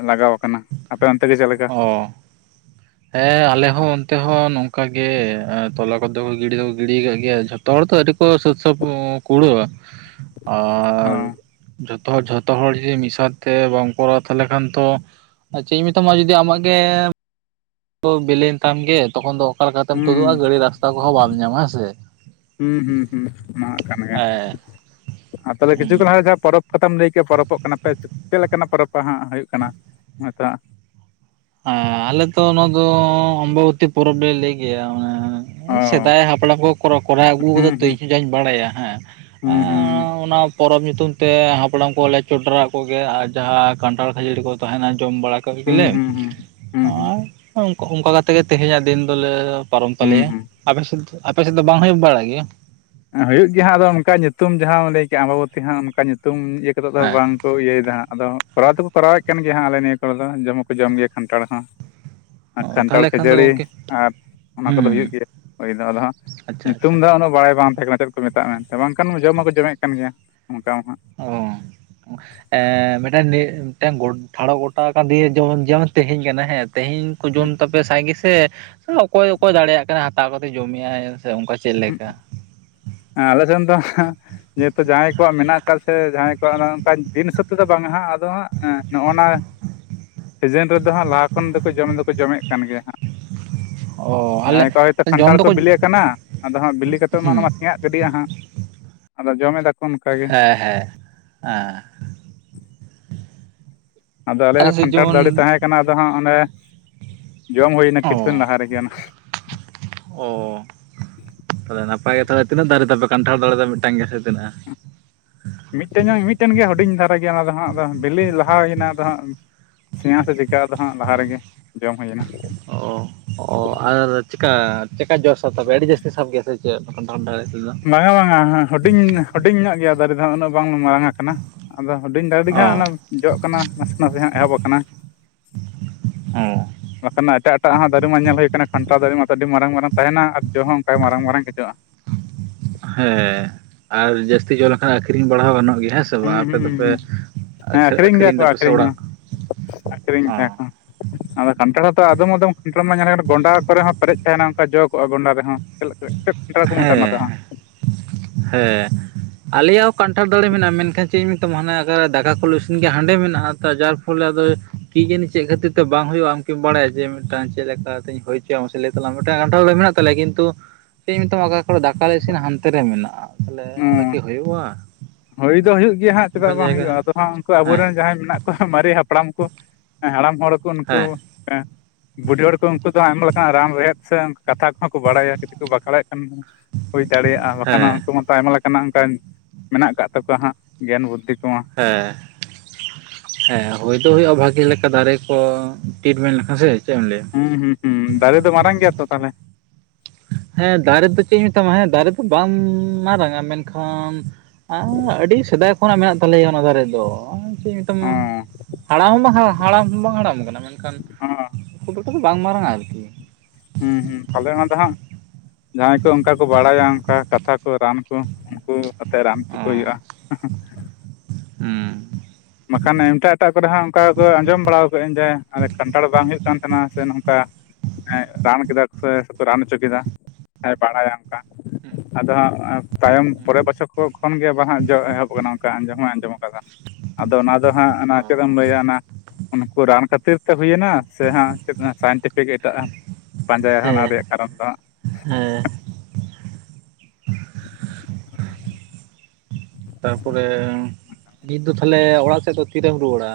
ᱞᱟᱜᱟᱣ ᱠᱟᱱᱟ ᱟᱯᱮ ᱚᱱᱛᱮ ᱜᱮ ᱪᱮᱫ ᱞᱮᱠᱟ?
ᱚ ᱦᱮᱸ ᱟᱞᱮ ᱦᱚᱸ ᱚᱱᱛᱮ ᱦᱚᱸ ᱱᱚᱝᱠᱟ ᱜᱮ ᱛᱚᱞᱟ ᱠᱚᱫᱚ ᱜᱤᱲᱤ ᱫᱚᱠᱚ ᱜᱤᱲᱤᱭ ᱠᱟᱜ ᱜᱮᱭᱟ ᱡᱷᱚ ᱛᱚ ᱦᱚᱲ ᱫᱚ ᱟᱹᱣᱨᱤ ᱠᱚ ᱥᱟᱹᱛ ᱥᱟᱯ ᱠᱩᱲᱟᱹᱣᱟ
ᱚ
ᱟᱨ ᱡᱚᱛᱚ ᱦᱚᱲ ᱡᱷᱚᱛᱚ ᱦᱚᱲ ᱡᱩᱫᱤ ᱢᱤᱫ ᱥᱟᱸᱣᱛᱮ ᱵᱟᱢ ᱠᱚᱨᱟᱣᱟ ᱛᱟᱦᱚᱞᱮ ᱠᱷᱟᱱ ᱛᱚ ᱟᱨ ᱪᱮᱫ ᱤᱧ ᱢᱮᱛᱟᱢᱟ ᱡᱩᱫᱤ ᱟᱢᱟᱜ ᱜᱮ ᱦᱩᱲᱩ ᱵᱤᱞᱤᱭᱮᱱ ᱛᱟᱢ ᱜᱮ, ᱛᱚᱠᱷᱚᱱ ᱫᱚ ᱚᱠᱟ ᱞᱮᱠᱟᱛᱮᱢ
ᱦᱩᱸ
ᱛᱩᱫᱩᱜ-ᱟ ᱜᱟᱹᱲᱤ ᱨᱟᱥᱛᱟ ᱠᱚᱦᱚᱸ ᱵᱟᱢ ᱧᱟᱢᱟ ᱦᱮᱸᱥᱮ᱾
ᱦᱩᱸ ᱦᱩᱸ ᱦᱩᱸ ᱚᱱᱟ ᱦᱚᱸ ᱠᱟᱱ ᱜᱮᱭᱟ
ᱦᱮᱸ
ᱟᱨ ᱛᱟᱦᱞᱮ ᱠᱤᱪᱷᱩ
ᱦᱩᱸ
ᱠᱷᱚᱱ ᱞᱟᱦᱟ ᱡᱟᱦᱟᱸ ᱯᱚᱨᱚᱵᱽ ᱯᱟᱛᱟᱢ ᱞᱟᱹᱭ ᱠᱮᱜ-ᱟ ᱯᱚᱨᱚᱯᱚᱜ ᱠᱟᱱᱟ ᱯᱮ ᱪᱮᱫ ᱞᱮᱠᱟᱱᱟᱜ ᱯᱚᱨᱚᱵᱯᱟ ᱦᱟᱸᱜ ᱦᱳᱭᱳᱜ ᱠᱟᱱᱟ? ᱱᱚᱝᱠᱟ
ᱦᱮᱸ ᱟᱞᱮᱛᱚ ᱱᱚᱣᱟ ᱫᱚ ᱚᱢᱵᱟᱵᱚᱛᱤ ᱯᱚᱨᱚᱵᱽ ᱞᱮ ᱞᱟᱹᱭ ᱜᱮᱭᱟ ᱢᱟᱱᱮ᱾
ᱚ
ᱥᱮᱫᱟᱭ ᱦᱟᱯᱲᱟᱢ ᱠᱚ ᱠᱚᱨ ᱠᱚᱨᱟᱣ ᱟᱹᱜᱩ ᱠᱟᱫᱟ ᱛᱚ, ᱤᱧ ᱦᱚᱸ ᱡᱟᱧ ᱵᱟᱲᱟᱭᱟ ᱦᱮᱸ᱾
ᱦᱩᱸ ᱦᱩᱸ ᱦᱩᱸ᱾
ᱚᱱᱟ ᱯᱚᱨᱚᱵᱽ ᱧᱩᱛᱩᱢ ᱛᱮ ᱦᱟᱯᱲᱟᱢ ᱠᱚᱞᱮ ᱪᱚᱰᱚᱨᱟᱜ ᱠᱚᱜᱮ ᱟᱨ ᱡᱟᱦᱟᱸ ᱠᱟᱱᱴᱷᱟᱲ ᱠᱷᱟᱹᱡᱟᱹᱲᱤ ᱠᱚ ᱛᱟᱸᱦᱮᱱᱟ ᱡᱚᱢ ᱵᱟᱲᱟ [unintelligible]
ᱦᱩᱸ ᱦᱩᱸ
ᱜᱮᱞᱮ
ᱦᱩᱸ ᱦᱩᱸ ᱦᱩᱸ
ᱟᱨ ᱚᱝ ᱚᱝᱠᱟ ᱠᱟᱛᱮ ᱜᱮ ᱛᱮᱦᱮᱧᱟᱜ ᱫᱤᱱ ᱫᱚᱞᱮ ᱯᱟᱨᱚᱢ
ᱦᱩᱸ
ᱛᱟᱞᱮᱭᱟ
ᱦᱩᱸ
ᱟᱵᱮᱱ ᱥᱮᱫ, ᱟᱯᱮ ᱥᱮᱫ ᱫᱚ ᱵᱟᱝ ᱦᱳᱭᱳᱜ ᱵᱟᱲᱟᱜ ᱜᱮᱭᱟ?
ᱦᱩᱭᱩᱜ ᱜᱮᱭᱟ ᱦᱟᱸᱜ ᱟᱫᱚ ᱚᱱᱠᱟ ᱧᱩᱛᱩᱢ ᱡᱟᱦᱟᱸᱢ ᱞᱟᱹᱭ ᱠᱮᱜᱼᱟ ᱟᱢᱵᱟᱵᱚᱛᱤ ᱦᱟᱸᱜ ᱚᱱᱠᱟ ᱧᱩᱛᱩᱢ ᱤᱭᱟᱹ ᱠᱟᱛᱮᱫ ᱫᱚ ᱦᱟᱸᱜ
ᱦᱮᱸ
ᱵᱟᱝ᱾ ᱠᱚ ᱤᱭᱟᱹᱭ ᱫᱟ ᱦᱟᱸᱜ, ᱟᱫᱚ ᱠᱚᱨᱟᱣ ᱫᱚᱠᱚ ᱠᱚᱨᱟᱣᱮᱫ ᱠᱟᱱ ᱜᱮᱭᱟ ᱦᱟᱸᱜ ᱟᱞᱮ ᱱᱤᱭᱟᱹ ᱠᱚᱨᱮ ᱫᱚ ᱡᱚᱢ ᱦᱚᱸᱠᱚ ᱡᱚᱢ ᱜᱮᱭᱟ ᱠᱟᱱᱴᱷᱟᱲ ᱦᱚᱸ᱾ ᱠᱷᱟᱱᱴᱷᱟᱲ
ᱛᱟᱦᱚᱞᱮ ᱠᱷᱟᱱ ᱫᱚ
ᱠᱷᱟᱹᱡᱟᱹᱲᱤ
ᱜᱚᱝᱠᱮ
ᱟᱨ ᱚᱱᱟ
ᱦᱩᱸ
ᱠᱚᱫᱚ ᱦᱩᱭᱩᱜ ᱜᱮᱭᱟ ᱦᱳᱭ ᱫᱚ ᱟᱫᱚ
ᱟᱪᱪᱷᱟ
ᱧᱩᱛᱩᱢ
ᱟᱪᱪᱷᱟ
ᱫᱚ ᱟᱫᱚ ᱵᱟᱲᱟᱭ ᱵᱟᱝ ᱛᱟᱦᱮᱸ ᱠᱟᱱᱟ ᱪᱮᱫ ᱠᱚ ᱢᱮᱛᱟᱜ-ᱟ ᱢᱮᱱᱛᱮ, ᱵᱟᱝᱠᱷᱟᱱ ᱡᱚᱢ ᱢᱟᱠᱚ ᱡᱚᱢᱮᱫ ᱠᱟᱱ ᱜᱮᱭᱟ ᱚᱱᱠᱟ ᱢᱟ ᱦᱟᱸᱜ᱾
ᱚ ᱮᱸᱻ ᱢᱤᱫᱴᱟᱝ ᱢᱤᱫᱴᱮᱝ ᱴᱷᱟᱲᱚ ᱜᱚᱴᱟ ᱠᱟᱱ ᱫᱤᱭᱮ ᱡᱮᱢᱚᱱ ᱡᱮᱢᱚᱱ ᱛᱮᱦᱮᱧ ᱠᱟᱱᱟ ᱦᱮᱸ ᱛᱮᱦᱮᱧ ᱠᱚ ᱡᱚᱢ ᱛᱟᱯᱮᱭᱟ ᱥᱟᱸᱜᱮ ᱥᱮ ᱚᱠᱚᱭ ᱚᱠᱚᱭ ᱫᱟᱲᱮᱭᱟᱜ ᱠᱟᱱᱟᱭ ᱦᱟᱛᱟᱣ ᱠᱟᱛᱮ ᱡᱚᱢᱮᱫ-ᱟᱭ ᱥᱮ ᱚᱝᱠᱟ ᱪᱮᱫ ᱞᱮᱠᱟ?
ᱦᱮᱸ ᱟᱞᱮ ᱥᱮᱱ ᱫᱚ ᱡᱮᱦᱮᱛᱩ ᱡᱟᱦᱟᱸᱭ ᱠᱚᱣᱟᱜ ᱢᱮᱱᱟᱜ ᱟᱠᱟᱫ ᱥᱮ ᱡᱟᱦᱟᱸᱭ ᱠᱚᱣᱟᱜ ᱚᱱᱠᱟ ᱫᱤᱱ ᱦᱤᱥᱟᱹᱵ ᱛᱮᱫᱚ ᱵᱟᱝᱟ ᱦᱟᱸᱜ ᱟᱫᱚ ᱦᱟᱸᱜ ᱱᱚᱜ-ᱚ ᱱᱟ
[inaudible]
ᱥᱤᱡᱤᱱ ᱨᱮᱫᱚ ᱦᱟᱸᱜ ᱞᱟᱦᱟ ᱠᱷᱚᱱ ᱫᱚᱠᱚ ᱡᱚᱢ ᱫᱚᱠᱚ ᱡᱚᱢᱮᱫ ᱠᱟᱱ ᱜᱮᱭᱟ ᱦᱟᱸᱜ
ᱚ ᱟᱞᱮ
ᱡᱟᱦᱟᱸᱭ ᱠᱚᱣᱟᱜ ᱦᱳᱭᱛᱚ
ᱡᱚᱢ
ᱠᱟᱱᱴᱷᱟᱲ ᱠᱚ
ᱫᱚᱠᱚ ᱦᱩᱸ
ᱵᱤᱞᱤ ᱟᱠᱟᱱᱟ ᱟᱫᱚ ᱦᱟᱸᱜ ᱵᱤᱞᱤ ᱠᱟᱛᱮᱫ ᱢᱟ ᱚᱱᱟ ᱢᱟ
ᱦᱮᱸ
ᱥᱮᱭᱟᱜ ᱜᱤᱰᱤᱜᱼᱟ ᱦᱟᱸᱜ ᱟᱫᱚ ᱡᱚᱢ ᱮᱫᱟ ᱠᱚ
ᱦᱮᱸ ᱦᱮᱸ, ᱦᱮᱸ᱾
ᱟᱫᱚ
ᱟᱞᱮ
ᱟᱞᱮᱭᱟᱜ ᱦᱚᱸ
ᱥᱮᱫ
ᱠᱷᱟᱱᱴᱷᱟᱲ
ᱡᱮᱢᱚᱱ
ᱫᱟᱨᱮ ᱛᱟᱦᱮᱸ ᱠᱟᱱᱟ ᱟᱫᱚ ᱦᱟᱸᱜ ᱚᱸᱰᱮ ᱡᱚᱢ ᱦᱩᱭ ᱱᱟ ᱠᱤᱪᱷᱩ ᱫᱤᱱ ᱞᱟᱦᱟ ᱨᱮ ᱜᱮ ᱚᱱᱟ
ᱚᱻ ᱛᱚᱵᱮ ᱱᱟᱯᱟᱭ ᱜᱮ ᱛᱚᱵᱮ ᱛᱤᱱᱟᱹᱜ ᱫᱟᱨᱮ ᱛᱟ ᱯᱮ ᱠᱟᱱᱴᱷᱟᱲ ᱫᱟᱨᱮ ᱫᱚ ᱢᱤᱫᱴᱟᱹᱝ ᱜᱮᱭᱲ ᱥᱮ ᱛᱤᱱᱟᱹᱜ-ᱟ?
ᱢᱤᱫᱴᱮᱱ ᱧᱚᱜ ᱢᱤᱫᱴᱮᱱ ᱜᱮ ᱦᱩᱰᱤᱧ ᱫᱷᱟᱨᱟ ᱜᱮᱭᱟ ᱚᱱᱟ ᱫᱚ ᱦᱟᱸᱜ ᱵᱤᱞᱤ ᱞᱟᱦᱟ ᱮᱱᱟ ᱟᱫᱚ ᱦᱟᱸᱜ ᱥᱮᱭᱟ ᱥᱮ ᱪᱤᱠᱟ ᱦᱟᱸᱜ ᱜᱮ ᱫᱚ ᱦᱟᱸᱜ ᱞᱟᱦᱟ ᱨᱮ ᱜᱮ ᱡᱚᱢ ᱦᱩᱭ ᱮᱱᱟ᱾
ᱚ ᱚ, ᱟᱨ ᱪᱮᱠᱟ ᱪᱮᱠᱟ ᱡᱚᱥ ᱥᱟᱵ ᱛᱮ ᱟᱹᱰᱤ ᱡᱟᱹᱥᱛᱤ ᱥᱟᱵ ᱜᱮᱭᱟ ᱥᱮ ᱪᱮᱫ ᱠᱟᱱᱴᱷᱟᱲ ᱫᱟᱨᱮ ᱨᱮᱫᱚ?
ᱵᱟᱝᱟ ᱵᱟᱝᱟ ᱦᱩᱰᱤᱧ ᱦᱩᱰᱤᱧ ᱧᱚᱜ ᱜᱮᱭᱟ ᱫᱟᱨᱮ ᱫᱚ ᱦᱟᱸᱜ ᱩᱱᱟᱹᱜ ᱵᱟᱝ ᱢᱟᱨᱟᱝ ᱟᱠᱟᱱᱟ, ᱟᱫᱚ ᱦᱩᱰᱤᱧ ᱟᱫᱚ ᱟᱹᱰᱤ
ᱚ
ᱜᱟᱱ ᱚᱱᱟ ᱡᱚᱜ ᱠᱟᱱᱟ ᱱᱮᱥᱮᱱᱟᱜ ᱜᱮ ᱦᱟᱸᱜ ᱮᱦᱚᱵ ᱟᱠᱟᱱᱟ
ᱚ
ᱵᱟᱠᱷᱟᱱ ᱢᱟ ᱮᱴᱟᱜ ᱮᱴᱟᱜ ᱦᱚᱸ ᱫᱟᱨᱮ ᱢᱟ ᱧᱮᱞ ᱦᱩᱭ ᱟᱠᱟᱱᱟ, ᱮᱴᱟᱜ ᱮᱴᱟᱜ ᱫᱟᱨᱮ ᱢᱟ ᱧᱮᱞ ᱦᱩᱭ ᱟᱠᱟᱱᱟ ᱠᱷᱟᱱᱴᱟᱲ ᱫᱟᱨᱮ ᱢᱟ ᱮᱱᱛᱮ ᱟᱹᱰᱤ ᱢᱟᱨᱟᱝ ᱢᱟᱨᱟᱝ ᱛᱟᱦᱮᱱᱟ ᱟᱨ ᱡᱚ ᱦᱚᱸ ᱚᱝᱠᱟ ᱜᱮ ᱢᱟᱨᱟᱝ ᱢᱟᱨᱟᱝ ᱜᱮ ᱡᱚᱜᱼᱟ᱾
ᱦᱮᱸ ᱟᱨ ᱡᱟᱹᱥᱛᱤ ᱡᱚ ᱞᱮ ᱟᱹᱷᱨᱤᱧ ᱵᱟᱲᱟ ᱦᱚᱸ ᱜᱟᱱᱚᱜ ᱜᱮᱭᱟ ᱦᱮᱸ ᱥᱮ
ᱦᱩᱸ
ᱵᱟᱝ, ᱟᱯᱮ
ᱦᱩᱸ
ᱫᱚ ᱯᱮ
ᱦᱩᱸ
ᱟᱹᱷᱨᱤᱧ ᱫᱟᱯᱮ ᱥᱮ ᱚᱲᱟᱜ ᱚ
ᱟᱹᱠᱷᱨᱤᱧᱮᱜ-ᱟ ᱠᱚ ᱟᱫᱚ ᱠᱟᱱᱴᱷᱟᱲ ᱢᱟᱛᱚ ᱟᱫᱚᱢ ᱟᱫᱚᱢ ᱠᱟᱱᱴᱷᱟᱲ ᱢᱟ ᱧᱮᱞ ᱜᱚᱸᱰᱟ ᱠᱚᱨᱮ ᱦᱚᱸ ᱯᱮᱨᱮᱡ ᱛᱟᱦᱮᱱᱟ ᱚᱱᱠᱟ ᱡᱚ ᱠᱚᱜ-ᱟ ᱜᱚᱸᱰᱟ ᱨᱮ ᱦᱚᱸ᱾ ᱪᱮᱫ ᱪᱮᱫ ᱠᱟᱱᱴᱷᱟᱲ ᱠᱚ ᱢᱮᱛᱟᱜᱼᱟ
ᱦᱮᱸ
ᱚᱱᱟ ᱫᱚ ᱦᱟᱸᱜ?
ᱦᱮᱸ, ᱟᱞᱮᱭᱟᱜ ᱦᱚᱸ ᱠᱟᱱᱴᱷᱟᱲ ᱫᱟᱨᱮ ᱢᱮᱱᱟᱜᱼᱟ ᱢᱮᱱᱠᱷᱟᱱ ᱪᱮ ᱪᱮᱫ ᱤᱧ ᱢᱮᱛᱟᱢᱟ ᱦᱟᱱᱮ ᱚᱠᱟ ᱨᱮ ᱫᱟᱠᱟ ᱠᱚᱞᱮ ᱤᱥᱤᱱ ᱜᱮᱭᱟ ᱦᱟᱸᱰᱮ ᱢᱮᱱᱟᱜᱼᱟ ᱛᱚ ᱡᱟᱨ ᱦᱚᱞᱟ ᱟᱫᱚ ᱠᱤ ᱡᱟᱹᱱᱤ ᱪᱮᱫ ᱠᱷᱟᱹᱛᱤᱨ ᱛᱮ ᱵᱟᱝ ᱦᱩᱭᱩᱜᱼᱟ ᱟᱢᱠᱤᱢ ᱵᱟᱲᱟᱭᱟ ᱡᱮ ᱢᱤᱫᱴᱟᱝ ᱪᱮᱫ ᱞᱮᱠᱟ ᱛᱮ ᱦᱩᱭ ᱪᱮᱫ ᱢᱟᱥᱮ ᱞᱟᱹᱭ ᱛᱟᱞᱟᱝ ᱢᱮ ᱢᱤᱫᱴᱮᱱ ᱠᱟᱱᱴᱷᱟᱲ ᱫᱟᱨᱮ ᱢᱮᱱᱟᱜ ᱛᱟᱞᱮᱭᱟ ᱠᱤᱱᱛᱩ ᱪᱮᱫ ᱤᱧ ᱢᱮᱛᱟᱢᱟ ᱚᱠᱟ ᱠᱚᱨᱮ ᱫᱟᱠᱟ ᱞᱮ ᱤᱥᱤᱱᱟ ᱦᱟᱱᱛᱮ ᱨᱮ ᱢᱮᱱᱟᱜᱼᱟ ᱛᱟᱞᱦᱮ
ᱦᱩᱸ
ᱚᱸᱰᱮ ᱠᱤ ᱦᱩᱭᱩᱜᱼᱟ?
ᱦᱩᱭ ᱫᱚ ᱦᱩᱭᱩᱜ ᱜᱮᱭᱟ ᱦᱟᱸᱜ ᱪᱮᱫᱟᱜ
ᱚᱱᱠᱟᱱ
ᱵᱟᱝ
ᱡᱟᱭᱜᱟ
ᱦᱩᱭᱩᱜᱼᱟ ᱟᱫᱚ ᱦᱟᱸᱜ ᱩᱱᱠᱩ ᱟᱵᱚ
ᱦᱮᱸ
ᱨᱮᱱ ᱡᱟᱦᱟᱸᱭ ᱢᱮᱱᱟᱜ ᱠᱚᱣᱟ ᱢᱟᱨᱮ ᱦᱟᱯᱲᱟᱢ ᱠᱚ ᱦᱮᱸ ᱦᱟᱲᱟᱢ ᱦᱚᱲ ᱠᱚ ᱩᱱᱠᱩ
ᱦᱮᱸ
ᱦᱮᱸ ᱵᱩᱰᱷᱤ ᱦᱚᱲ ᱠᱚ ᱩᱱᱠᱩ ᱫᱚ ᱟᱭᱢᱟ ᱞᱮᱠᱟᱱᱟᱜ ᱨᱟᱱ ᱨᱮᱦᱮᱫ ᱥᱮ ᱠᱟᱛᱷᱟ ᱠᱚ ᱦᱚᱸ ᱠᱚ ᱵᱟᱲᱟᱭᱟ ᱠᱟᱹᱴᱤᱡ ᱠᱚ ᱵᱟᱠᱷᱮᱲᱮᱫ ᱠᱷᱟᱱ ᱦᱩᱭ ᱫᱟᱲᱮᱭᱟᱜᱼᱟ ᱵᱟᱠᱷᱟᱱ ᱱᱟᱦᱟᱜ
ᱦᱮᱸ
ᱩᱱᱠᱩ ᱦᱚᱸ ᱟᱭᱢᱟ ᱞᱮᱠᱟᱱᱟᱜ ᱚᱱᱠᱟᱱ ᱢᱮᱱᱟᱜ ᱟᱠᱟᱫ ᱛᱟᱠᱚᱣᱟ ᱦᱟᱸᱜ ᱜᱮᱭᱟᱱ ᱵᱩᱫᱽᱫᱷᱤ ᱠᱚ ᱢᱟ
ᱦᱮᱸ ᱦᱮᱸ ᱦᱳᱭ ᱫᱚ ᱦᱳᱭᱳᱜᱼᱟ ᱵᱷᱟᱜᱮ ᱞᱮᱠᱟ ᱫᱟᱨᱮ ᱠᱚ ᱴᱨᱤᱴᱢᱮᱱᱴ ᱞᱮᱠᱷᱟᱱ ᱥᱮ ᱪᱮᱫ ᱮᱢ ᱞᱟᱹᱭᱟ?
ᱦᱩᱸ ᱦᱩᱸ ᱦᱩᱸ ᱫᱟᱨᱮ ᱫᱚ ᱢᱟᱨᱟᱝ ᱜᱮᱭᱟ ᱛᱚ ᱛᱟᱞᱦᱮ
ᱦᱮᱸ ᱫᱟᱨᱮ ᱫᱚ ᱪᱮᱫ ᱤᱧ ᱢᱮᱛᱟᱢᱟ ᱦᱮᱸ ᱫᱟᱨᱮ ᱫᱚ ᱵᱟᱝ ᱢᱟᱨᱟᱝᱟ ᱢᱮᱱᱠᱷᱟᱱ ᱟᱻ ᱟᱹᱰᱤ ᱥᱮᱫᱟᱭ ᱠᱷᱚᱱᱟᱜ ᱢᱮᱱᱟᱜ ᱛᱟᱞᱮᱭᱟ ᱚᱱᱟ ᱫᱟᱨᱮ ᱫᱚ ᱪᱮᱫ ᱤᱧ ᱢᱮᱛᱟᱢᱟ
ᱚᱸ
ᱦᱟᱲᱟᱢ ᱦᱚᱸ ᱵᱟᱝ ᱦᱟᱲᱟᱢ ᱦᱚᱸ ᱵᱟᱝ ᱦᱟᱲᱟᱢ ᱟᱠᱟᱱᱟ ᱢᱮᱱ ᱠᱷᱟᱱ
ᱚ
ᱯᱷᱳᱴᱳ ᱠᱚ ᱫᱚ ᱵᱟᱝ ᱢᱟᱨᱟᱝᱼᱟ ᱟᱨᱠᱤ
ᱦᱩᱸ ᱦᱩᱸ ᱛᱟᱦᱚᱞᱮ ᱚᱱᱟ ᱫᱚ ᱦᱟᱸᱜ ᱡᱟᱦᱟᱸᱭ ᱠᱚ ᱚᱱᱠᱟ ᱠᱚ ᱵᱟᱲᱟᱭᱟ ᱚᱱᱠᱟ ᱠᱟᱛᱷᱟ ᱠᱚ ᱨᱟᱱ ᱠᱚ ᱩᱱᱠᱩ ᱟᱛᱮᱜ ᱨᱟᱱ ᱚᱪᱚ
ᱚ
ᱠᱚ ᱦᱩᱭᱩᱜᱼᱟ।
ᱦᱩᱸ
ᱵᱟᱠᱷᱟᱱ ᱮᱴᱟᱜ ᱮᱴᱟᱜ ᱠᱚ ᱨᱮ ᱦᱚᱸ ᱚᱱᱠᱟ ᱫᱚ ᱟᱸᱡᱚᱢ ᱵᱟᱲᱟ ᱟᱠᱟᱜ ᱟᱹᱧ ᱡᱮ ᱠᱟᱱᱴᱷᱟᱲ ᱵᱟᱝ ᱦᱩᱭᱩᱜ ᱦᱩᱭᱩᱜ ᱠᱟᱱ ᱛᱟᱦᱮᱱᱟ ᱥᱮ ᱱᱚᱝᱠᱟ ᱨᱟᱱ ᱮᱸᱜ ᱠᱮᱫᱟ ᱠᱚ ᱥᱮ, ᱥᱮ ᱠᱚ ᱨᱟᱱ ᱚᱪᱚ ᱠᱮᱫᱟ ᱡᱟᱦᱟᱸᱭ ᱵᱟᱲᱟᱭᱟ ᱚᱱᱠᱟ ᱟᱫᱚ ᱦᱟᱸᱜ ᱮᱸ ᱛᱟᱭᱚᱢ ᱯᱚᱨᱮ ᱵᱚᱪᱷᱚᱨ ᱠᱚ ᱠᱷᱚᱱ ᱜᱮ ᱵᱟᱦᱟ ᱡᱚ ᱮᱦᱚᱵ ᱟᱠᱟᱱᱟ ᱚᱱᱠᱟ ᱟᱸᱡᱚᱢ ᱦᱚᱸ ᱟᱸᱡᱚᱢ ᱟᱠᱟᱫᱟ ᱟᱫᱚ ᱚᱱᱟ ᱫᱚ ᱦᱟᱸᱜ ᱚᱱᱟ ᱪᱮᱫ ᱮᱢ
ᱚ
ᱞᱟᱹᱭᱟ ᱚᱱᱟ ᱩᱱᱠᱩ ᱨᱟᱱ ᱠᱷᱟᱹᱛᱤᱨ ᱛᱮ ᱦᱩᱭ ᱮᱱᱟ ᱥᱮ ᱦᱟᱸᱜ ᱪᱮᱫ ᱥᱟᱭᱮᱱᱴᱤᱯᱷᱤᱠ ᱮᱴᱟᱜ ᱯᱟᱸᱡᱟᱭᱟ ᱦᱚᱸ ᱚᱱᱟ
ᱦᱮᱸ
ᱨᱮᱭᱟᱜ ᱠᱟᱨᱚᱱ ᱫᱚ ᱦᱟᱸᱜ
ᱦᱮᱸ ᱛᱟᱨᱯᱚᱨᱮᱻ ᱱᱤᱛ ᱫᱚ ᱛᱟᱞᱦᱮ ᱚᱲᱟᱜ ᱥᱮᱫ ᱫᱚ ᱛᱤᱨᱮᱢ ᱨᱩᱣᱟᱹᱲᱟ?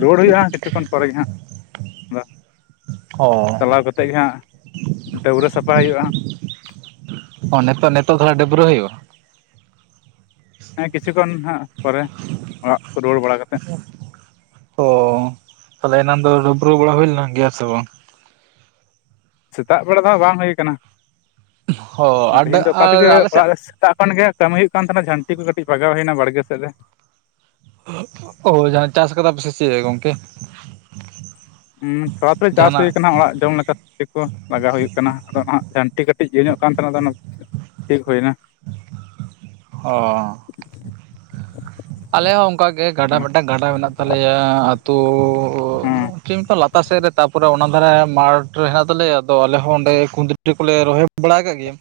ᱨᱩᱣᱟᱹᱲ ᱦᱩᱭᱩᱜᱼᱟ ᱦᱟᱸᱜ ᱠᱤᱪᱷᱩ ᱠᱷᱚᱱ ᱯᱚᱨᱮ ᱜᱮ ᱦᱟᱸᱜ ᱟᱫᱚ
ᱚ
ᱪᱟᱞᱟᱣ ᱠᱟᱛᱮᱜ ᱜᱮ ᱦᱟᱸᱜ ᱰᱟᱹᱵᱽᱨᱟᱹ ᱥᱟᱯᱟ ᱦᱩᱭᱩᱜᱼᱟ।
ᱚ ᱱᱤᱛᱚᱜ ᱱᱤᱛᱚᱜ ᱫᱚ ᱰᱟᱹᱵᱽᱨᱟᱹ ᱦᱩᱭᱩᱜᱼᱟ
ᱦᱮᱸ ᱠᱤᱪᱷᱩ ᱠᱷᱚᱱ ᱦᱟᱸᱜ ᱯᱚᱨᱮ ᱚᱲᱟᱜ ᱠᱚ ᱨᱩᱣᱟᱹᱲ ᱵᱟᱲᱟ ᱠᱟᱛᱮᱜ
ᱚ ᱛᱟᱞᱦᱮ ᱮᱱᱟᱝ ᱫᱚ ᱰᱟᱹᱵᱽᱨᱟᱹ ᱵᱟᱲᱟ ᱦᱩᱭ ᱞᱮᱱ ᱜᱮᱭᱟ ᱥᱮ ᱵᱟᱝ?
ᱥᱮᱛᱟᱜ ᱵᱮᱲᱟ ᱫᱚ ᱦᱟᱸᱜ ᱵᱟᱝ ᱦᱩᱭ ᱟᱠᱟᱱᱟ
ᱚ ᱟᱨ
ᱛᱮᱦᱤᱧ ᱫᱚ ᱚᱠᱟ ᱛᱮᱜᱮ
ᱟᱨ ᱟᱞᱮ ᱥᱮᱫ
ᱚᱲᱟᱜ ᱨᱮ ᱥᱮᱛᱟᱜ ᱠᱷᱚᱱ ᱜᱮ ᱠᱟᱹᱢᱤ ᱦᱩᱭᱩᱜ ᱠᱟᱱ ᱛᱟᱦᱮᱱᱟ ᱡᱷᱟᱹᱱᱴᱤ ᱠᱚ ᱠᱟᱹᱴᱤᱡ ᱵᱟᱜᱟᱣ ᱦᱩᱭ ᱮᱱᱟ ᱵᱟᱲᱜᱮ ᱥᱮᱫ ᱨᱮ।
ᱚ ᱡᱟᱦᱟᱸ ᱪᱟᱥ ᱟᱠᱟᱫᱟ ᱯᱮ ᱥᱮ ᱪᱮᱫ ᱜᱚᱢᱠᱮ?
ᱦᱩᱸ ᱛᱷᱚᱲᱟ ᱛᱷᱚᱲᱤ ᱪᱟᱥ ᱦᱩᱭ ᱟᱠᱟᱱᱟ ᱚᱲᱟᱜ ᱡᱚᱢ ᱞᱮᱠᱟ ᱠᱚ ᱞᱟᱜᱟᱣ ᱦᱩᱭᱩᱜ ᱠᱟᱱᱟ ᱟᱫᱚ ᱱᱟᱜ ᱡᱷᱟᱹᱱᱴᱤ ᱠᱟᱴᱤᱡ ᱤᱭᱟᱹ ᱧᱚᱜ ᱠᱟᱱ ᱛᱟᱦᱮᱱᱟ ᱚᱱᱟ ᱴᱷᱤᱠ ᱦᱩᱭᱮᱱᱟ।
ᱚᱻ ᱟᱞᱮ ᱦᱚᱸ ᱚᱱᱠᱟ ᱜᱮ ᱜᱟᱰᱟ ᱢᱤᱫᱴᱟᱝ ᱜᱟᱰᱟ ᱢᱮᱱᱟᱜ ᱛᱟᱞᱮᱭᱟ ᱟᱹᱛᱩᱻ
ᱦᱮᱸ
ᱠᱤᱢᱛᱚ ᱞᱟᱛᱟᱨ ᱥᱮᱫ ᱨᱮ ᱛᱟᱨᱯᱚᱨᱮ ᱚᱱᱟ ᱨᱮ ᱢᱟᱴᱷ ᱨᱮ ᱦᱮᱱᱟᱜ ᱛᱟᱞᱮᱭᱟ ᱟᱫᱚ ᱟᱞᱮ ᱦᱚᱸ ᱚᱸᱰᱮ ᱠᱩᱸᱫᱽᱨᱤ ᱠᱚᱞᱮ ᱨᱚᱦᱚᱭ ᱵᱟᱲᱟ ᱟᱠᱟᱜ ᱜᱮᱭᱟ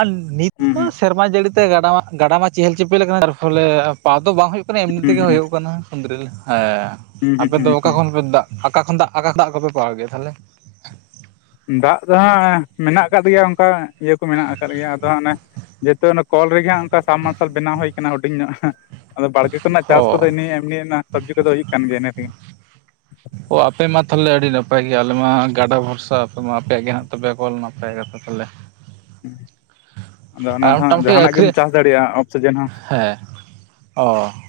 ᱟᱨ ᱱᱤᱛ
ᱦᱩᱸ
ᱫᱚ
ᱦᱩᱸ
ᱥᱮᱨᱢᱟ ᱡᱟᱹᱲᱤ ᱛᱮ ᱜᱟᱰᱟ ᱢᱟ ᱜᱟᱰᱟ ᱢᱟ ᱪᱮᱦᱮᱞ ᱪᱮᱯᱮᱞ ᱟᱠᱟᱱᱟ ᱛᱟᱨ ᱯᱷᱚᱞᱮ ᱯᱟᱣ ᱫᱚ ᱵᱟᱝ ᱦᱩᱭᱩᱜ ᱠᱟᱱᱟ ᱮᱢᱱᱤ
ᱦᱩᱸ
ᱛᱮᱜᱮ
ᱦᱩᱸ
ᱦᱩᱭᱩᱜ ᱠᱟᱱᱟ ᱠᱷᱩᱸᱫᱽᱨᱤ ᱞᱮ ᱦᱮᱸ
ᱦᱩᱸ ᱦᱩᱸ
ᱟᱯᱮ ᱫᱚ ᱚᱠᱟ
ᱦᱩᱸ
ᱠᱷᱚᱱ ᱯᱮ ᱫᱟᱜ ᱚᱠᱟ ᱠᱷᱚᱱ ᱫᱟᱜ ᱚᱠᱟ ᱠᱷᱚᱱᱟᱜ ᱠᱚᱯᱮ ᱯᱟᱣᱟᱣ ᱜᱮᱭᱟ ᱛᱟᱞᱦᱮ?
ᱫᱟᱜ ᱫᱚ ᱦᱟᱸᱜ ᱢᱮᱱᱟᱜ ᱟᱠᱟᱫ ᱜᱮᱭᱟ ᱚᱱᱠᱟ ᱤᱭᱟᱹ ᱠᱚ ᱢᱮᱱᱟᱜ ᱟᱠᱟᱫ ᱜᱮᱭᱟ ᱟᱫᱚ ᱦᱟᱱᱮ ᱡᱮᱛᱩ ᱚᱱᱮ ᱠᱚᱞ ᱨᱮᱜᱮ ᱦᱟᱸᱜ ᱚᱱᱠᱟ ᱥᱟᱢᱢᱟᱨᱥᱟᱞ ᱵᱮᱱᱟᱣ ᱦᱩᱭ ᱟᱠᱟᱱᱟ ᱦᱩᱰᱤᱧ ᱧᱚᱜ, ᱟᱫᱚ ᱵᱟᱲᱜᱮ ᱠᱚᱨᱮᱱᱟᱜ ᱪᱟᱥ ᱠᱚᱫᱚ
ᱦᱚ
ᱮᱢᱱᱤ ᱨᱮᱱᱟᱜ ᱥᱚᱵᱡᱤ ᱠᱚᱫᱚ ᱦᱩᱭᱩᱜ ᱠᱟᱱ ᱜᱮᱭᱟ ᱤᱱᱟᱹ ᱛᱮᱜᱮ।
ᱚ ᱟᱯᱮ ᱢᱟ ᱛᱟᱞᱦᱮ ᱟᱹᱰᱤ ᱱᱟᱯᱟᱭ ᱜᱮ ᱟᱞᱮ ᱢᱟ ᱜᱟᱰᱟ ᱵᱷᱚᱨᱥᱟ ᱟᱯᱮ ᱢᱟ ᱟᱯᱮᱭᱟᱜ ᱜᱮ ᱦᱮᱱᱟᱜ ᱛᱟᱯᱮᱭᱟ ᱠᱚᱞ ᱱᱟᱯᱟᱭ ᱜᱮᱯᱮ ᱟᱞᱮ
ᱟᱫᱚ ᱚᱱᱟ ᱫᱚ ᱦᱟᱜ,
ᱢᱚᱴᱟᱢᱩᱴᱤ
ᱡᱟᱦᱟᱱᱟᱜ ᱜᱮᱢ
ᱟᱹᱠᱷᱨᱤᱧ
ᱪᱟᱥ ᱫᱟᱲᱮᱭᱟᱜᱼᱟ, ᱚᱯᱥᱤᱡᱮᱱ ᱦᱚᱸ ᱾
ᱚᱻ ᱾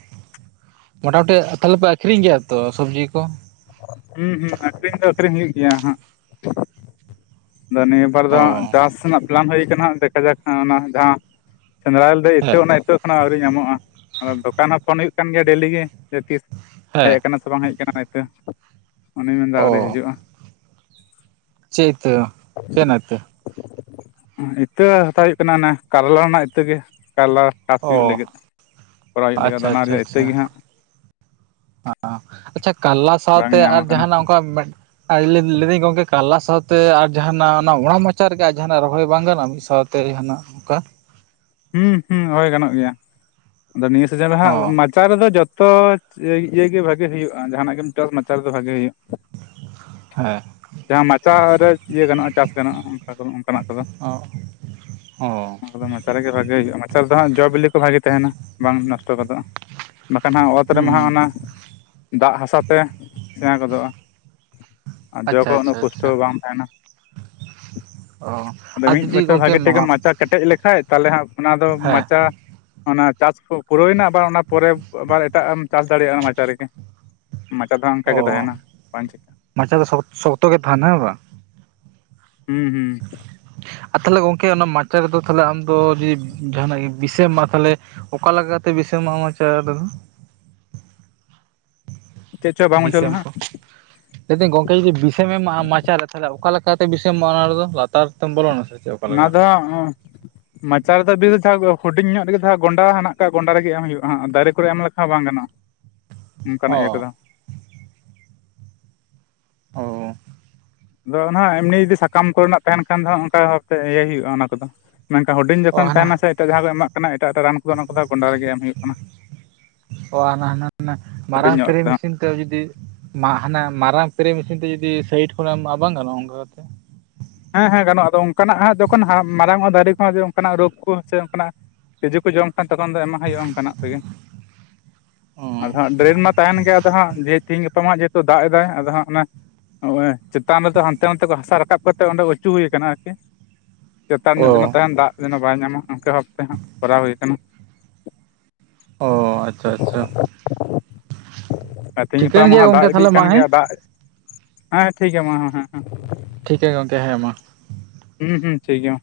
ᱢᱳᱴᱟ ᱢᱩᱴᱤ, ᱛᱟᱦᱚᱞᱮ ᱯᱮ, ᱟᱠᱷᱨᱤᱧ ᱜᱮᱭᱟ ᱛᱚ, ᱥᱚᱵᱽᱡᱤ ᱠᱚ ᱾
ᱦᱩᱸ ᱦᱩᱸ, ᱟᱠᱷᱨᱤᱧ ᱫᱚ ᱟᱠᱷᱨᱤᱧ ᱦᱩᱭᱩᱜ ᱜᱮᱭᱟ ᱦᱟᱸᱜ ᱾ ᱱᱤᱭᱟᱹ ᱵᱟᱨ ᱫᱚ
ᱚ
ᱦᱟᱸᱜ, ᱪᱟᱥ ᱨᱮᱱᱟᱜ ᱯᱟᱞᱟᱱ ᱦᱩᱭ ᱟᱠᱟᱱᱟ, ᱫᱮᱠᱷᱟ ᱡᱟᱠ ᱚᱱᱟ ᱡᱟᱦᱟᱸ, ᱥᱮᱸᱫᱽᱨᱟᱞ ᱤᱛᱟᱹ,
ᱦᱮᱸ
ᱚᱱᱟ ᱤᱛᱟᱹ ᱠᱷᱚᱱᱟᱜ, ᱟᱹᱣᱨᱤ ᱧᱟᱢᱚᱜᱼᱟ ᱾ ᱟᱫᱚ ᱫᱚᱠᱟᱱ ᱦᱚᱸ ᱯᱷᱳᱱ ᱦᱩᱭᱩᱜ ᱟᱠᱟᱱ ᱜᱮᱭᱟ ᱰᱮᱞᱤ ᱜᱮ, ᱡᱮ ᱛᱤᱥ ᱦᱮᱡ
ᱦᱮᱸ
ᱟᱠᱟᱱᱟ ᱥᱮ ᱵᱟᱝ? ᱦᱮᱡ ᱟᱠᱟᱱᱟ ᱤᱛᱟᱹ ᱾ ᱚᱱᱤ ᱢᱮᱱᱫᱟ
ᱚ
ᱟᱹᱣᱨᱤ ᱦᱤᱡᱩᱜᱼᱟ ᱾
ᱪᱮᱫ ᱤᱛᱟ? ᱹ ᱪᱮᱫ ᱨᱮᱱᱟᱜ ᱤᱛᱟᱹ?
ᱤᱛᱟᱹ ᱦᱟᱛᱟᱣ ᱦᱩᱭᱩᱜ ᱠᱟᱱᱟ ᱾ ᱚᱱᱮ ᱠᱟᱨᱞᱟ ᱨᱮᱱᱟᱜ ᱤᱛᱟᱹ ᱜᱮ ᱾ ᱠᱟᱨᱞᱟ ᱪᱟᱥ
ᱚ
ᱦᱩᱭᱩᱜ ᱞᱟᱹᱜᱤᱫ, ᱠᱚᱨᱟᱣ ᱦᱩᱭᱩᱜ ᱞᱟᱹᱜᱤᱫᱼᱟ ᱾
ᱟᱪᱪᱷᱟ
ᱚᱱᱟ
ᱟᱪᱪᱷᱟ
ᱨᱮᱭᱟᱜ ᱤᱛᱟᱹ
ᱟᱪᱪᱷᱟ
ᱜᱮ ᱦᱟᱸᱜ ᱾
[unintelligible] ᱟᱪᱪᱷᱟ, ᱠᱟᱨᱞᱟ
ᱵᱟᱝ
ᱥᱟᱶᱛᱮ
ᱧᱟᱢ
ᱟᱨ
ᱟᱠᱟᱱᱟ
ᱡᱟᱦᱟᱸ ᱱᱟᱜ ᱚᱱᱠᱟ? ᱟᱨ ᱞᱟᱹᱭ ᱮᱫᱟᱹᱧ ᱜᱚᱝᱠᱮ, ᱠᱟᱨᱞᱟ ᱥᱟᱶᱛᱮ ᱟᱨ ᱡᱟᱦᱟᱱᱟᱜ, ᱚᱱᱟ ᱚᱲᱟᱜ ᱢᱟᱪᱟ ᱨᱮᱜᱮ ᱡᱟᱦᱟᱱᱟᱜ ᱨᱚᱦᱚᱭ ᱵᱟᱝ ᱜᱟᱱᱚᱜᱼᱟ, ᱢᱤᱫ ᱥᱟᱶᱛᱮ ᱾ ᱛᱮ ᱡᱟᱦᱟᱸᱱᱟᱜ?
ᱦᱩᱸ ᱦᱩᱸ, ᱦᱳᱭ ᱜᱟᱱᱚᱜ ᱜᱮᱭᱟ ᱾ ᱟᱫᱚ ᱱᱤᱭᱟᱹ ᱥᱤᱡᱮᱱ ᱨᱮ ᱦᱟᱸᱜ ᱾
ᱚ
ᱢᱟᱪᱟ ᱨᱮᱫᱚ ᱡᱚᱛᱚ ᱤᱭᱟᱹ ᱜᱮ, ᱵᱷᱟᱜᱤ ᱦᱩᱭᱩᱜᱼᱟ ᱾ ᱡᱟᱦᱟᱱᱟᱜ ᱜᱮᱢ ᱪᱟᱥᱟ, ᱢᱟᱪᱟ ᱨᱮᱫᱚ ᱵᱷᱟᱜᱮ ᱦᱩᱭᱩᱜᱼᱟ ᱾
ᱦᱮᱸ ᱾
ᱡᱟᱦᱟᱸ ᱢᱟᱪᱟ ᱨᱮ ᱤᱭᱟᱹ ᱜᱟᱱᱚᱜᱼᱟ ᱾ᱪᱟᱥ ᱜᱟᱱᱚᱜᱼᱟ ᱚᱱᱠᱟ ᱫᱚ ᱚᱱᱠᱟᱱᱟᱜ ᱠᱚᱫᱚ ᱾
ᱦᱚᱸ ᱾
ᱟᱫᱚ ᱢᱟᱪᱟ ᱨᱮᱜᱮ ᱵᱷᱟᱜᱮ ᱦᱩᱭᱩᱜᱼᱟ ᱢᱟᱪᱟ ᱨᱮ ᱫᱚ ᱦᱟᱸᱜ, ᱡᱚᱼᱵᱤᱞᱤ ᱠᱚ ᱵᱷᱟᱜᱮ ᱛᱟᱦᱮᱱᱟ ᱾ ᱵᱟᱝ ᱱᱚᱥᱴᱚ ᱜᱚᱫᱚᱜᱼᱟ ᱾ ᱵᱟᱠᱷᱟᱱ ᱦᱟᱸᱜ, ᱚᱛ ᱨᱮᱢᱟ
ᱦᱩᱸ
ᱦᱟᱸᱜ, ᱚᱱᱟ ᱫᱟᱜ ᱦᱟᱥᱟ ᱛᱮ ᱥᱮᱬᱟ ᱜᱚᱫᱚᱜᱼᱟ ᱾ ᱟᱨ ᱡᱚ
ᱟᱪᱪᱷᱟ
ᱠᱚᱦᱚᱸ
ᱟᱪᱪᱷᱟ
ᱩᱱᱟᱹᱜ,
ᱟᱪᱪᱷᱟ
ᱯᱩᱥᱴᱚᱣ ᱵᱟᱝ ᱛᱟᱦᱮᱱᱟ?
ᱚ
ᱟᱫᱚ,
ᱟᱨ
ᱢᱤᱫ
ᱡᱩᱫᱤ
ᱵᱚᱪᱷᱚᱨ,
ᱜᱚᱝᱠᱮ
ᱵᱷᱟᱜᱤ ᱴᱷᱤᱠᱮᱢ,
ᱦᱮᱸ
ᱢᱟᱪᱟ ᱠᱮᱴᱮᱡ ᱞᱮᱠᱷᱟᱡ, ᱛᱟᱦᱚᱞᱮ ᱦᱟᱸᱜ, ᱚᱱᱟ ᱫᱚ ᱢᱟᱪᱟ ᱚᱱᱟ ᱪᱟᱥ ᱠᱚ, ᱯᱩᱨᱟᱹᱣ ᱮᱱᱟ ᱟᱵᱟᱨ ᱚᱱᱟ, ᱯᱚᱨᱮ ᱟᱵᱟᱨ ᱮᱴᱟᱜ, ᱮᱢ ᱪᱟᱥ ᱫᱟᱲᱮᱭᱟᱜᱼᱟ, ᱚᱱᱟ ᱢᱟᱪᱟ ᱨᱮᱜᱮ ᱾ ᱢᱟᱪᱟ ᱫᱚ ᱱᱷᱟᱜ, ᱚᱱᱠᱟ ᱜᱮ
ᱚ
ᱛᱟᱦᱮᱱᱟ ᱵᱟᱝ ᱪᱤᱠᱟᱼᱟ ᱾
ᱢᱟᱪᱟ ᱫᱚ, ᱥᱚᱠ-ᱥᱚᱠᱛᱚ ᱜᱮ ᱛᱟᱸᱦᱮᱱᱟ, ᱦᱮᱸ ᱵᱟᱝ?
ᱦᱩᱸ, ᱦᱩᱸ ᱾
ᱟᱨ ᱛᱟᱦᱚᱞᱮ, ᱜᱚᱝᱠᱮ ᱚᱱᱟ ᱢᱟᱪᱟ ᱨᱮᱫᱚ, ᱟᱢᱫᱚ ᱡᱩᱫᱤ ᱡᱟᱦᱟᱱᱟᱜ ᱜᱮ, ᱵᱤᱥᱤᱢ ᱮᱢᱟᱜᱼᱟ ᱛᱟᱦᱚᱞᱮ? ᱚᱠᱟ ᱞᱮᱠᱟ ᱠᱟᱛᱮ ᱵᱤᱥᱮᱢ ᱮᱢ ᱚᱪᱚ ᱮ, ᱟᱫᱚ ᱦᱳ?
ᱪᱮᱫ ᱪᱚ ᱵᱟᱝ ᱵᱩᱡᱷᱟᱹᱣ
ᱵᱤᱥᱼᱮᱢ
ᱞᱮᱱᱟ ᱦᱟᱸᱜ
ᱠᱚ ᱾ ᱜᱚᱝᱠᱮ ᱡᱩᱫᱤ ᱵᱤᱥᱮᱢ ᱮᱢᱟ, ᱟᱢ ᱢᱟᱪᱟ ᱨᱮ ᱛᱟᱦᱚᱞᱮ, ᱚᱠᱟ ᱞᱮᱠᱟᱛᱮ? ᱵᱤᱥᱮᱢ ᱮᱢᱟ, ᱚᱱᱟ ᱨᱮᱫᱚ ᱞᱟᱛᱟᱨ ᱛᱮᱢ, ᱵᱚᱞᱚᱱᱟ ᱥᱮ, ᱾?
ᱚᱱᱟ ᱫᱚ, ᱾
[inaudible]
ᱢᱟᱪᱟ ᱨᱮᱫᱚ [inaudible] ᱦᱩᱰᱤᱧ ᱧᱚᱜ ᱨᱮᱜᱮ, ᱡᱟᱸᱦᱟ ᱜᱚᱸᱰᱟ ᱢᱮᱱᱟᱜ-ᱟ᱾᱾ ᱜᱚᱸᱰᱟ ᱨᱮᱜᱮ ᱮᱢ, ᱦᱩᱭᱩᱜ-ᱟᱱᱟᱜ ᱫᱟᱨᱮ ᱠᱚᱨᱮ ᱮᱢ ᱞᱮᱠᱷᱟᱱ ᱦᱚ, ᱸ ᱵᱟᱝ ᱜᱟᱱᱚᱜ-ᱟ᱾
[inaudible]
ᱚᱱᱠᱟ ᱱᱟᱜ ᱤᱭᱟᱹ ᱠᱟᱫᱚ, ᱾
ᱚᱻ ᱾
ᱟᱫᱚ ᱦᱟᱸᱜ ᱮᱢᱱᱤ ᱡᱩᱫᱤ, ᱥᱟᱠᱟᱢ ᱠᱚᱨᱮᱱᱟᱜ ᱛᱟᱸᱦᱮᱱ ᱠᱷᱟᱱ ᱫᱚ, ᱚᱱᱠᱟ ᱵᱷᱟᱵᱛᱮ ᱤᱭᱟᱹᱭ ᱦᱩᱭᱩᱜ-ᱟ, ᱚᱱᱟ ᱠᱚᱫᱚ ᱾ ᱢᱮᱱᱠᱷᱟᱱ, ᱦᱩᱰᱤᱧ
ᱚ
ᱡᱚᱠᱷᱚᱱ
ᱦᱟᱱᱟ
ᱛᱟᱸᱦᱮᱱᱟ ᱥᱮ, ᱮᱴᱟᱜ ᱡᱟᱸᱦᱟ ᱠᱚ ᱮᱢᱟᱜ ᱠᱟᱱᱟ, ᱮᱴᱟᱜ ᱮᱴᱟᱜ ᱨᱟᱱ ᱠᱚ ᱾ ᱚᱱᱟ ᱠᱚᱫᱚ, ᱜᱚᱸᱰᱟ ᱨᱮᱜᱮ ᱮᱢ ᱦᱩᱭᱩᱜ ᱠᱟᱱᱟ,
ᱚ ᱦᱟᱱᱟ ᱦᱟᱱᱟ
ᱦᱩᱰᱤᱧ
ᱢᱟᱨᱟᱝ
ᱧᱚᱜ
ᱯᱮᱨᱮ
ᱨᱮᱫᱚ ᱱᱷᱟᱸᱜ ᱾,
ᱢᱮᱥᱤᱱ ᱡᱩᱫᱤ ᱦᱟᱱᱟ ᱢᱟᱨᱟᱝ ᱥᱯᱮᱨᱮ ᱢᱮᱥᱤᱱ ᱛᱮ ᱡᱩᱫᱤ ᱥᱟᱭᱤᱰ ᱠᱷᱚᱱᱟᱜ ᱮᱢᱟᱜ-ᱟ ᱾ ᱵᱟᱝ ᱜᱟᱱᱚᱜ-ᱟ? ᱚᱱᱠᱟ ᱠᱟᱛᱮ ᱾
ᱦᱮᱸ ᱦᱮᱸ, ᱜᱟᱱᱚᱜ-ᱟ ᱾ ᱟᱫᱚ ᱚᱱᱠᱟᱱᱟᱜ ᱦᱟᱸᱜ ᱡᱚᱠᱷᱚᱱ ᱢᱟᱨᱟᱝᱚᱼᱟ ᱫᱟᱨᱮ ᱠᱚᱦᱚ, ᱸ ᱚᱱᱠᱟᱱᱟᱜ ᱨᱳᱜᱽ ᱠᱚ ᱥᱮ ᱚᱱᱠᱟᱱᱟᱜ, ᱾ ᱛᱤᱡᱩ ᱠᱚ ᱡᱚᱢ ᱠᱷᱟᱱ, ᱛᱚᱠᱷᱚᱱ ᱫᱚ ᱮᱢᱟ ᱦᱟᱜ ᱦᱩᱭᱩᱜ-ᱟ, ᱾ ᱚᱱᱠᱟᱱᱟᱜ ᱛᱮᱜᱮ, ᱟᱫᱚ ᱦᱟᱸᱜ ᱰᱨᱮᱱ ᱢᱟ ᱛᱟᱸᱦᱮᱱ ᱜᱮᱭᱟ, ᱟᱫᱚ ᱦᱟᱸᱜ, ᱛᱤᱦᱤᱧ ᱜᱟᱯᱟ ᱢᱟ ᱡᱮ ᱦᱮᱛᱩ ᱫᱟᱜ ᱮᱫᱟᱭ ᱟᱫᱚ ᱦᱟᱸᱜ, ᱱᱚᱜ-ᱚᱭ ᱪᱮᱛᱟᱱ ᱨᱮᱫᱚ, ᱦᱟᱱᱛᱮ ᱱᱟᱛᱮ ᱠᱷᱚᱱ ᱦᱟᱥᱟ ᱨᱟᱠᱟᱵ ᱠᱟᱛᱮ ᱚᱸᱰᱮ ᱚᱪᱚ ᱦᱩᱭ ᱟᱠᱟᱱ, ᱟᱨᱠᱤ ᱪᱮᱛᱟᱱ
ᱚ
ᱧᱚᱜ,
ᱚ
ᱡᱮᱱᱚ ᱛᱟᱸᱦᱮᱱ ᱫᱟᱜ, ᱾ ᱡᱮᱱᱚ ᱵᱟᱭ ᱧᱟᱢᱟ, ᱚᱱᱠᱟ ᱵᱷᱟᱵᱛᱮ ᱦᱟᱸᱜ, ᱠᱚᱨᱟᱣ ᱦᱩᱭ ᱟᱠᱟᱱᱟ᱾ ᱾
ᱚᱻ ᱟᱪᱪᱷᱟ, ᱟᱪᱪᱷᱟ ᱾
ᱛᱮᱦᱮᱧ ᱜᱟᱯᱟ
ᱴᱷᱤᱠᱟᱹᱱ
ᱢᱟ
ᱜᱮᱭᱟ
ᱦᱟᱸᱜ,
ᱜᱚᱢᱠᱮ
ᱫᱟᱜ ᱤᱫᱤᱜ
ᱛᱟᱦᱚᱞᱮ ᱢᱟ
ᱠᱟᱱ
ᱦᱮᱸ
ᱜᱮᱭᱟ ᱫᱟᱜ, ᱦᱮᱸ ᱴᱷᱤᱠ ᱜᱮᱭᱟ ᱢᱟ ᱦᱮᱸ ᱦᱮᱸ ᱦᱮᱸ᱾
ᱴᱷᱤᱠ ᱜᱮᱭᱟ ᱜᱚᱝᱠᱮ ᱦᱮᱸ ᱢᱟ,
ᱦᱩᱸ ᱦᱩᱸ ᱴᱷᱤᱠ ᱜᱮᱭᱟ,